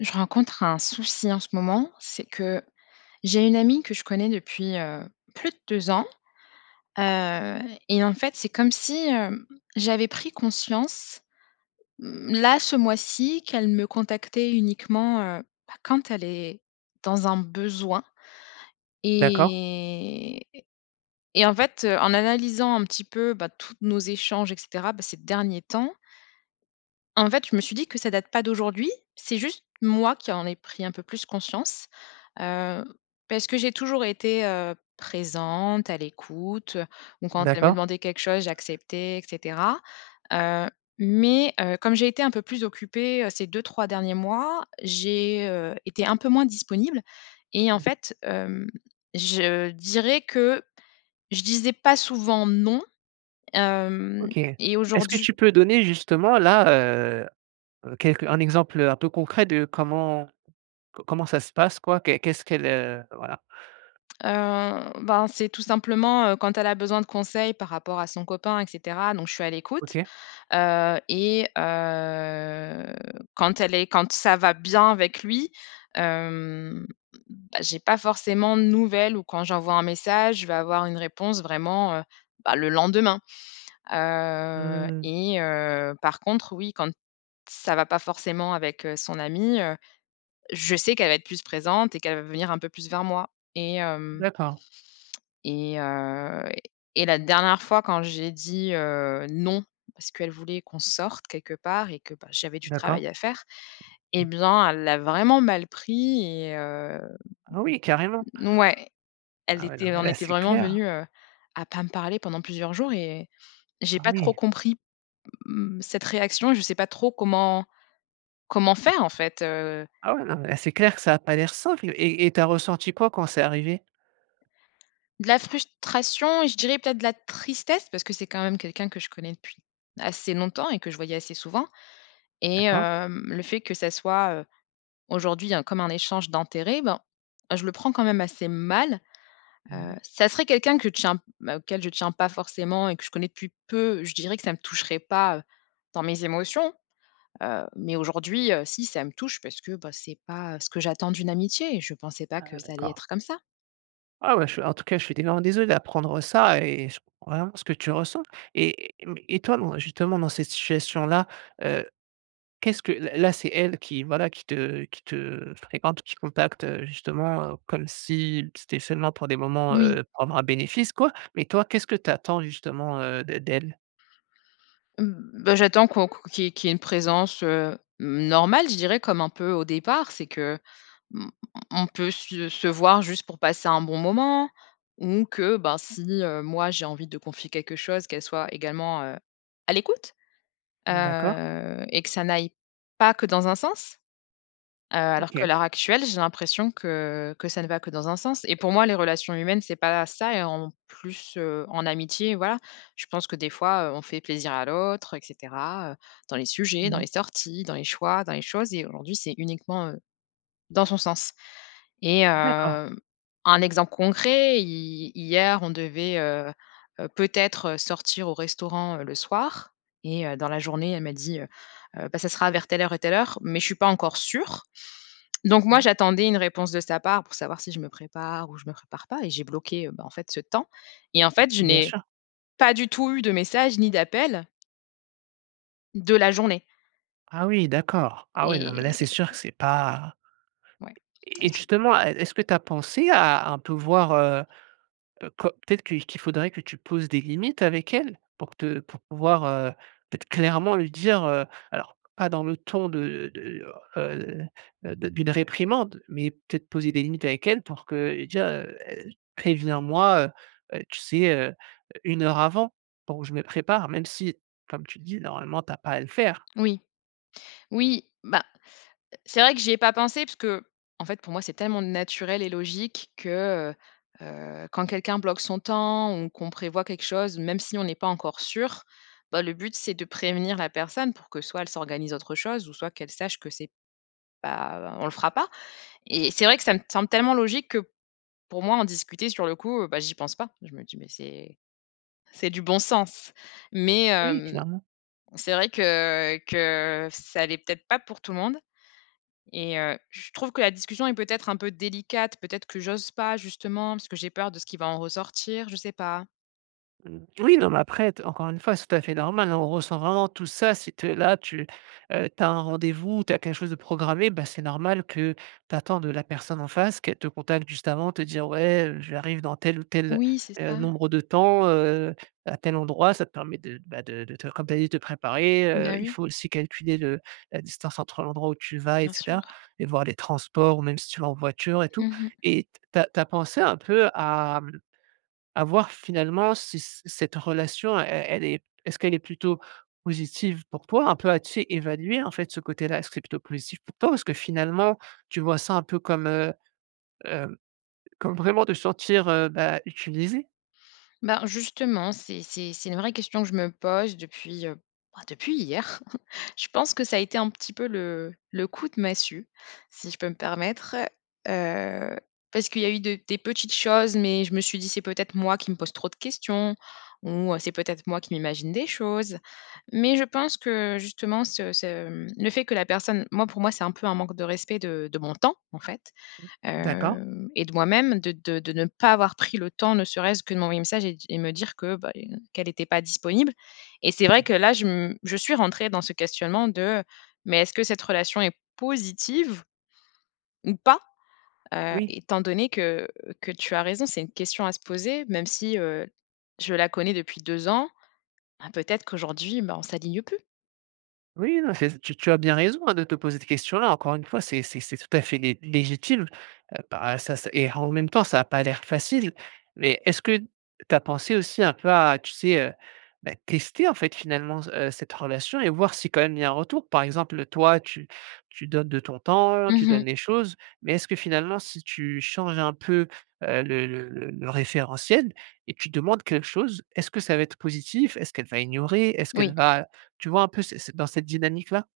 Je rencontre un souci en ce moment, c'est que, j'ai une amie que je connais depuis, heu, plus de 2 ans, heu, et en fait, c'est comme si, hem, j'avais pris conscience, mmh, là, ce mois-ci qu'elle me contactait uniquement, heu, bah, quand elle est dans un besoin D'accord. et et en fait, en analysant un petit peu, bah, toutes nos échanges et cetera, bah ces derniers temps en fait, je me suis dit, que ça date pas d'aujourd'hui. C'est juste moi, qui en ai pris un peu plus conscience. Heu, parce que j'ai toujours été, heu présente, à l'écoute, heu, ou quand elle me D'accord. demandait quelque chose, j'acceptais et cetera. Heu, mais, heu comme j'ai été un peu plus occupée, heu, ces 2-3 derniers mois, j'ai, heu, été un peu moins disponible et en Mmh. fait, hem, je dirais que je disais pas souvent «non», hem, OK. et Est-ce que aujourd'hu tu peux donner justement là, heu heu, quelq un exemple, heu, un peu concret, de comment comment ça se passe, quoi? Qu'est-ce qu'elle, heu, voilà? Heu, bah, c'est tout simplement, heu, quand elle a besoin de conseils par rapport à son copain et cetera. Donc je suis à l'écoute. OK. Heu, et heu, quand elle est quand ça va bien avec lui, hem bah, j'ai pas forcément de nouvelles ou quand j'envoie un message, je vais avoir une réponse vraiment, heu bah, le lendemain. Heu Mmh mh. et heu par contre, oui, quand ça va pas forcément avec, heu, son ami, heu, je sais qu'elle va être plus présente et qu'elle va venir un peu plus vers moi et hem D'accord. et heu, et la dernière fois, quand j'ai dit, heu, «non», parce qu'elle voulait qu'on sorte quelque part et que, bah, j'avais du D'accord. travail à faire, et Mmh. bien, elle l'a vraiment mal pris, et heu, Ah oui, carrément. ouais, elle Ah oui, était non, elle mais en là, était c'est vraiment clair, hein. venue, heu, à pas me parler pendant plusieurs jours et j'ai Ah pas trop oui. compris, mmh, cette réaction, je sais pas trop comment comment faire en fait, heu Ah ouais, non là, c'est clair que ça a pas l'air simple. Et et tu as ressenti quoi, quand c'est arrivé? De la frustration et je dirais, peut-être, de la tristesse parce que c'est quand même quelqu'un que je connais depuis assez longtemps et que je voyais assez souvent et D'accord. hem, le fait que ça soit, heu, aujourd'hui il y a comme un échange d'intérêts, ben, je le prends quand même assez mal. Mmh Heu, mh. ça serait quelqu'un que je tiens auquel je tiens pas forcément et que je connais depuis peu, je dirais que ça ne me toucherait pas, heu, dans mes émotions. Heu, mais aujourd'hui, heu, si ça me touche, parce que, bah, c'est pas ce que j'attends d'une amitié et je pensais pas Ah que ça allait d'accord. être comme ça. Ah ouais je en tout cas je suis [unintelligible] désolé d'apprendre ça et ch vraiment ce que tu ressens et mais et toi dans, justement, dans cette situation là, heu, qu'est-ce que là là, c'est elle qui, voilà, qui te qui te fréquente, qui contacte, heu, justement, heu, comme si c'était seulement pour des moments, Oui. heu, pour avoir un bénéfice, quoi. Mais toi, qu'est-ce que tu attends justement, heu, d d'elle? Mmh, bah, j'attends qu'on qu'on qu'il y ait qu'il y ait une présence, heu, normale, je dirais. Comme un peu au départ. C'est que, hem, on on peut se se voir juste pour passer un bon moment ou que, ben, si, heu, moi j'ai envie de confier quelque chose, qu'elle soit également, heu, à l'écoute. Mmh, d'accord. Heu et que ça n'aille pas que dans un sens. Heu, alors que OK. l'heure actuelle, j'ai l'impression que que ça ne va que dans un sens et pour moi les relations humaines c'est pas ça, et en plus, heu, en amitié, voilà. Je pense que des fois, heu, on fait plaisir à l'autre et cetera, heu, dans les sujets, Mmh dans les mh. sorties, dans les choix, dans les choses et aujourd'hui, c'est uniquement, heu, dans son sens et D'accord. hem, un exemple concret, hi hier on devait, heu heu, peut-être sortir au restaurant, heu, le soir et heu, dans la journée, elle m'a dit, heu heu: «Bah, ça sera vers telle heure et telle heure, mais je suis pas encore sûre». Donc Mmh moi mh. j'attendais une réponse de sa part, pour savoir si je me prépare ou je me prépare pas et j'ai bloqué, heu, bah en fait ce temps, et en fait je Bien n'ai sur. pas du tout eu de messages, ni d'appels de la journée. Ah oui! D'accord. Ah oui, non, mais là c'est Et. sûr que c'est pas Ouais. et et [unintelligible] justement, est est-ce que tu as pensé à un peu voir, heu heu, co peut-être que qu'il faudrait que tu poses des limites avec elle? Pour te pour pouvoir, heu, peut-être clairement lui dire, heu, alors pas dans le ton de de, heu heu heu, de d'une réprimande, mais peut-être poser des limites avec elle pour que, déjà, heu: «Préviens moi, heu heu, tu sais, heu, 1 heure avant, pour que je me prépare», même si, comme tu le dis, normalement, tu as pas à le faire. Oui. Oui, bah, c'est vrai que j'y ai pas pensé parce qu'en fait, pour moi, c'est tellement naturel et logique que, heu heu, quand quelqu'un bloque son temps ou qu'on prévoit quelque chose, même si on n'est pas encore sûr, bah, le but c'est de prévenir la personne pour que, soit elle s'organise autre chose, ou soit qu'elle sache que c'est pas on le fera pas et c'est vrai que ça me semble tellement logique que pour moi en discuter, sur le coup, heu, bah, j'y pense pas. Je me dis: «Mais c'est c'est du bon sens». Mais Oui, hem, clairement. c'est vrai que que ça l'est peut-être pas pour tout le monde et heu, je trouve que la discussion est peut-être un peu délicate. Peut-être que j'ose pas justement, parce que j'ai peur de ce qui va en ressortir, je sais pas. Mmh. Oui, non, mais après t encore une fois, c'est tout à fait normal, hein, on ressent vraiment tous ça, c'est te là tu, heu, tu as un rendez-vous, tu as quelque chose de programmé, ah, c'est normal que tu attends de la personne en face qu'elle te contacte juste avant, te dire: «Ouais, heu, j'arrive dans tel ou tel, Oui, c'est heu, ça. nombre de temps, heu, à tel endroit». Ça te permet de d bah, de de te comme tu as dit, te préparer, Mmh heu, bah, il oui. faut aussi calculer le la distance entre l'endroit où tu vas et Bien sûr. cetera et voir les transports, ou même si tu vas en voiture et tout. Mmh mh. Et t tu as tu as pensé un peu à, mmh, à voir, finalement, si c cette relation e elle est est-ce qu'elle est plutôt positive pour toi, un peu, à tu sais évaluer, en fait ce côté-là, est-ce que c'est plutôt positif pour toi ou est-ce que finalement tu vois ça, un peu comme, heu, hem, comme vraiment te sentir, heu, bah, utilisée? Ben, justement, c'est c'est c'est une vraie question que je me pose depuis, heu, bah, depuis hier. Je pense que ça a été un petit peu le le coup de massue, si je peux me permettre, heu, parce qu'il y a eu de des petites choses, mais je me suis dit c'est peut-être moi qui me pose trop de questions, ou c'est peut-être moi qui m'imagine des choses. Mais, je pense que justement ce ce, mmh, le fait que la personne moi pour moi c'est un peu un manque de respect de de mon temps, en fait, Mmh, d'accord. hem, et de moi-même de de de ne pas avoir pris le temps ne serait-ce que de m'envoyer un message et di et me dire que bah, les ne qu'elle était pas disponible, et c'est vrai Mmh. que là, je m je suis rentrée dans ce questionnement de: «Mais est-ce que cette relation est positive ou pas?» Heu, Oui. étant donné que, que tu as raison, c'est une question à se poser, même si, heu, je la connais depuis 2 ans, ben, peut-être qu'aujourd'hui, bah on s'aligne plus. Oui, non, c'est ç tu tu as bien raison, hein, de te poser cette question-là. Encore une fois, c'est c'est c'est tout à fait lé légitime, heu, para ça c et en même temps, ça a pas l'air facile. Mais est-ce que tu as pensé aussi un peu à, tu sais, heu, beh, tester, en fait, finalement, c heu, cette relation et voir si quand même il y a un retour. Par exemple toi, tu tu donnes de ton temps, Mmh tu mh. donnes les choses. Mais est-ce que finalement, si tu changes un peu, heu, le le le le référentiel et tu demandes quelque chose, est-ce que ça va être positif? Est-ce qu'elle va ignorer? Est-ce Oui. qu'elle va, heu, tu vois un peu c'est c'est, dans cette dynamique-là?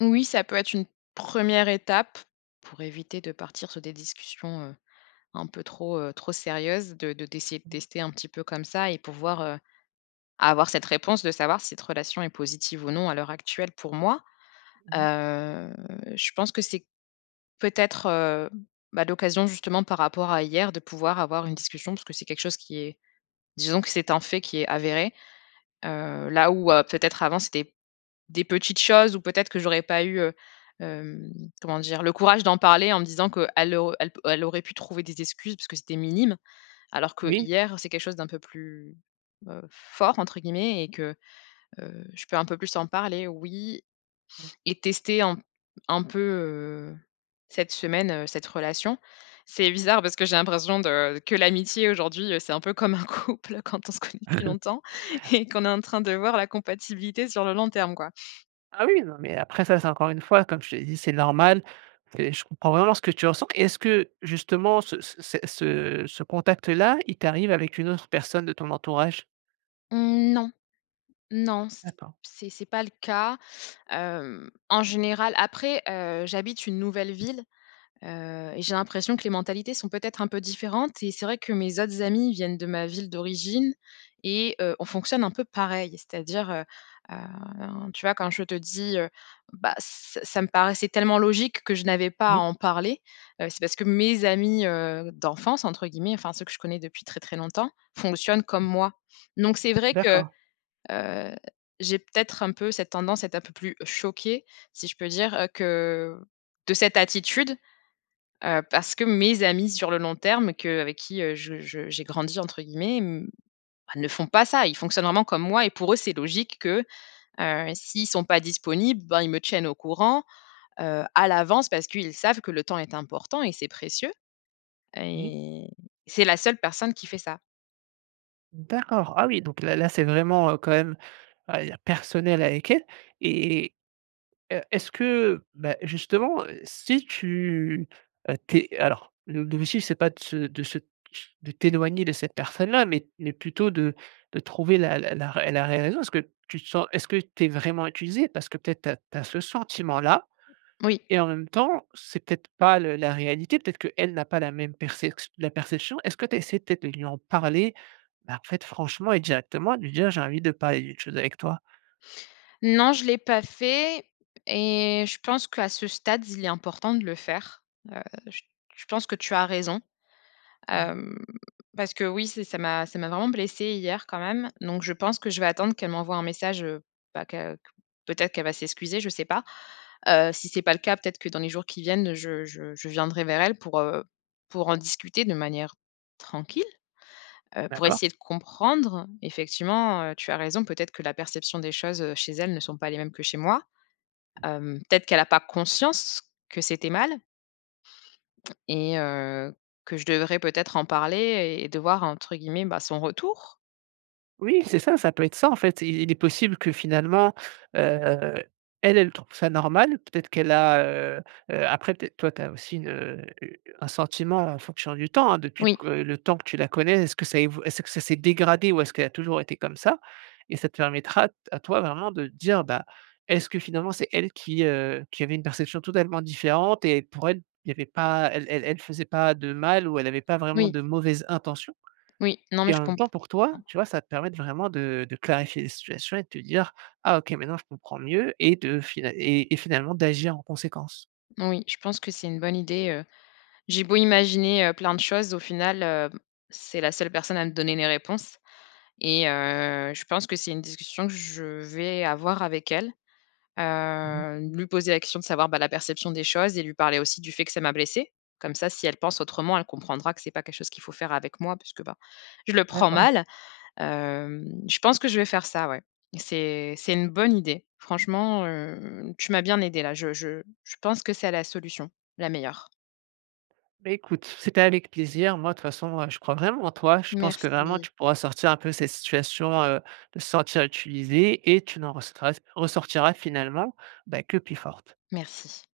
Oui, ça peut être une 1re étape, pour éviter de partir sur des discussions, heu, un peu trop, heu, trop sérieuses, de de d'essayer de Mmh. tester un petit peu comme ça et pouvoir, heu, avoir cette réponse de savoir si cette relation est positive ou non à l'heure actuelle pour moi. Mmh mh. Heu, je pense que c'est peut-être, heu, bah l'occasion, justement, par rapport à hier, de pouvoir avoir une discussion parce que c'est quelque chose qui est disons que c'est un fait qui est avéré. Heu, là, où heu, peut-être avant c'était des petites choses, ou peut-être que j'aurais pas eu, heu hem, comment dire? Le courage d'en parler en me disant qu'elle au elle p elle aurait pu trouver des excuses puisque c'était minime, alors Oui. qu'hier c'est quelque chose d'un peu plus heu, «fort», entre guillemets, et que heu, je peux un peu plus en parler. Oui. [unintelligible] Et tester un un peu, heu, cette semaine cette relation. C'est bizarre parce que j'ai l'impression de que l'amitié aujourd'hui, heu, c'est un peu comme un couple quand on se connaît depuis longtemps et qu'on est en train de voir la compatibilité sur le long terme, quoi. Ah oui, oui, non, mais après ça, c'est encore une fois, comme je te l'ai dit, c'est normal. Et je comprends vraiment ce que tu ressens. Et est-ce que justement, ce ce cet ce ce contact-là, il t'arrive avec une autre personne de ton entourage? Mmh, non. Non, c D'accord. c'est c'est pas le cas, hem, en général après, heu, j'habite une nouvelle ville, heu, et j'ai l'impression que les mentalités sont peut-être un peu différentes. Et c'est vrai que mes autres amis viennent de ma ville d'origine et heu, on fonctionne un peu pareil. C'est-à-dire, heu heu, tu vois quand je te dis, heu: «Bah, ç ça me paraissait tellement logique que je n'avais pas à Oui. en parler», heu, c'est parce que mes amis, heu, «d'enfance» entre guillemets, enfin ceux que je connais depuis très, très longtemps, fonctionnent comme moi. Donc, c'est vrai que, D'accord. heu, j'ai peut-être un peu cette tendance à être un peu plus choquée, si je peux dire, heu que de cette attitude, heu, parce que mes amis sur le long terme que avec qui je je j'ai «grandi» entre guillemets, m ne font pas ça. Ils fonctionnent vraiment comme moi et pour eux, c'est logique que, heu, s'ils ne sont pas disponibles, bah, ils me tiennent au courant, heu, à l'avance, parce qu'ils savent que le temps est important et c'est précieux. Oui. Et c'est la seule personne qui fait ça. D'accord, ah oui, donc là là c'est vraiment, heu, quand même, oh il y a personnel avec elle. Et heu, est-ce que, bah, justement, heu, si tu heu, tu es alors le le motif, c'est pas de se de se de t'éloigner de cette personne-là, mais mais plutôt de de trouver la la la ré la réelle raison. Parce que tu te sens est-ce que tu es vraiment utilisée? Parce que peut-être tu as tu as ce sentiment-là Oui. et en même temps, c'est peut-être pas le la réalité, peut-être qu'elle n'a pas la même percex la perception. Est-ce que tu as essayé peut-être de lui en parler? Bah, en fait, franchement et directement de lui dire: «J'ai envie de parler d'une chose avec toi?» Non, je l'ai pas fait et je pense qu'à ce stade, il est important de le faire. Heu, j je pense que tu as raison, Mmh mh. hem, parce qu'oui, c'est ça m'a ça m'a vraiment blessé hier quand même. Donc je pense que je vais attendre qu'elle m'envoie un message, heu, bah qu'à q peut-être qu'elle va s'excuser, je sais pas, heu, si c'est pas le cas, peut-être que dans les jours qui viennent, je je je viendrai vers elle pour heu, pour en discuter de manière tranquille, heu, pour D'accord. essayer de comprendre. Effectivement, heu, tu as raison, peut-être que la perception des choses, heu, chez elle ne sont pas les mêmes que chez moi. Hem, peut-être qu'elle a pas conscience que c'était mal et heu, que je devrais peut-être en parler et et de «voir» entre guillemets bah, son retour? Oui, c'est ça, ça peut être ça. En fait, il est possible que finalement, heu, elle elle trouve ça normal. Peut être qu'elle a, heu heu, après peut être toi, tu as aussi heu, une, heu, un sentiment en fonction du temps, hein, depuis Oui. que le temps que tu la connais, est-ce que ça a évo est-ce que ça s'est dégradé ou est-ce qu'elle a toujours été comme ça? Et ça te permettra à toi vraiment de dire: «Bah, est-ce que finalement, c'est elle qui heu, qui avait une perception totalement différente? Et pour elle, il y avait pas elle elle elle faisait pas de mal ou elle avait pas vraiment Oui. de mauvaises intentions?» Oui, non, mais et je en même comprends temps pour toi, tu vois, ça te permet de vraiment de de clarifier les situations et de te dire: «Ah OK, maintenant, je comprends mieux» et de final et et finalement d'agir en conséquence. Oui, je pense que c'est une bonne idée, heu. J'ai beau imaginer, heu, plein de choses, au final, heu, c'est la seule personne à me donner les réponses et heu, je pense que c'est une discussion que je vais avoir avec elle. Mmh mh. Heu, lui poser la question de savoir, bah, la perception des choses et lui parler aussi du fait que ça m'a blessé. Comme ça, si elle pense autrement, elle comprendra que c'est pas quelque chose qu'il faut faire avec moi puisque, bah, je le prends D'accord. mal. Hem, je pense que je vais faire ça, ouais. C'est c'est une bonne idée. Franchement, heu, tu m'as bien aidé là, je je je pense que c'est la solution, la meilleure. Beh, écoute, c'était avec plaisir. Moi, de toute façon, heu, je crois vraiment en toi. Je pense que vraiment, Merci. tu pourras sortir un peu cette situation, heu, de te sentir utilisé et tu n'en ressortiras ressortiras finalement bah, que plus forte. Merci.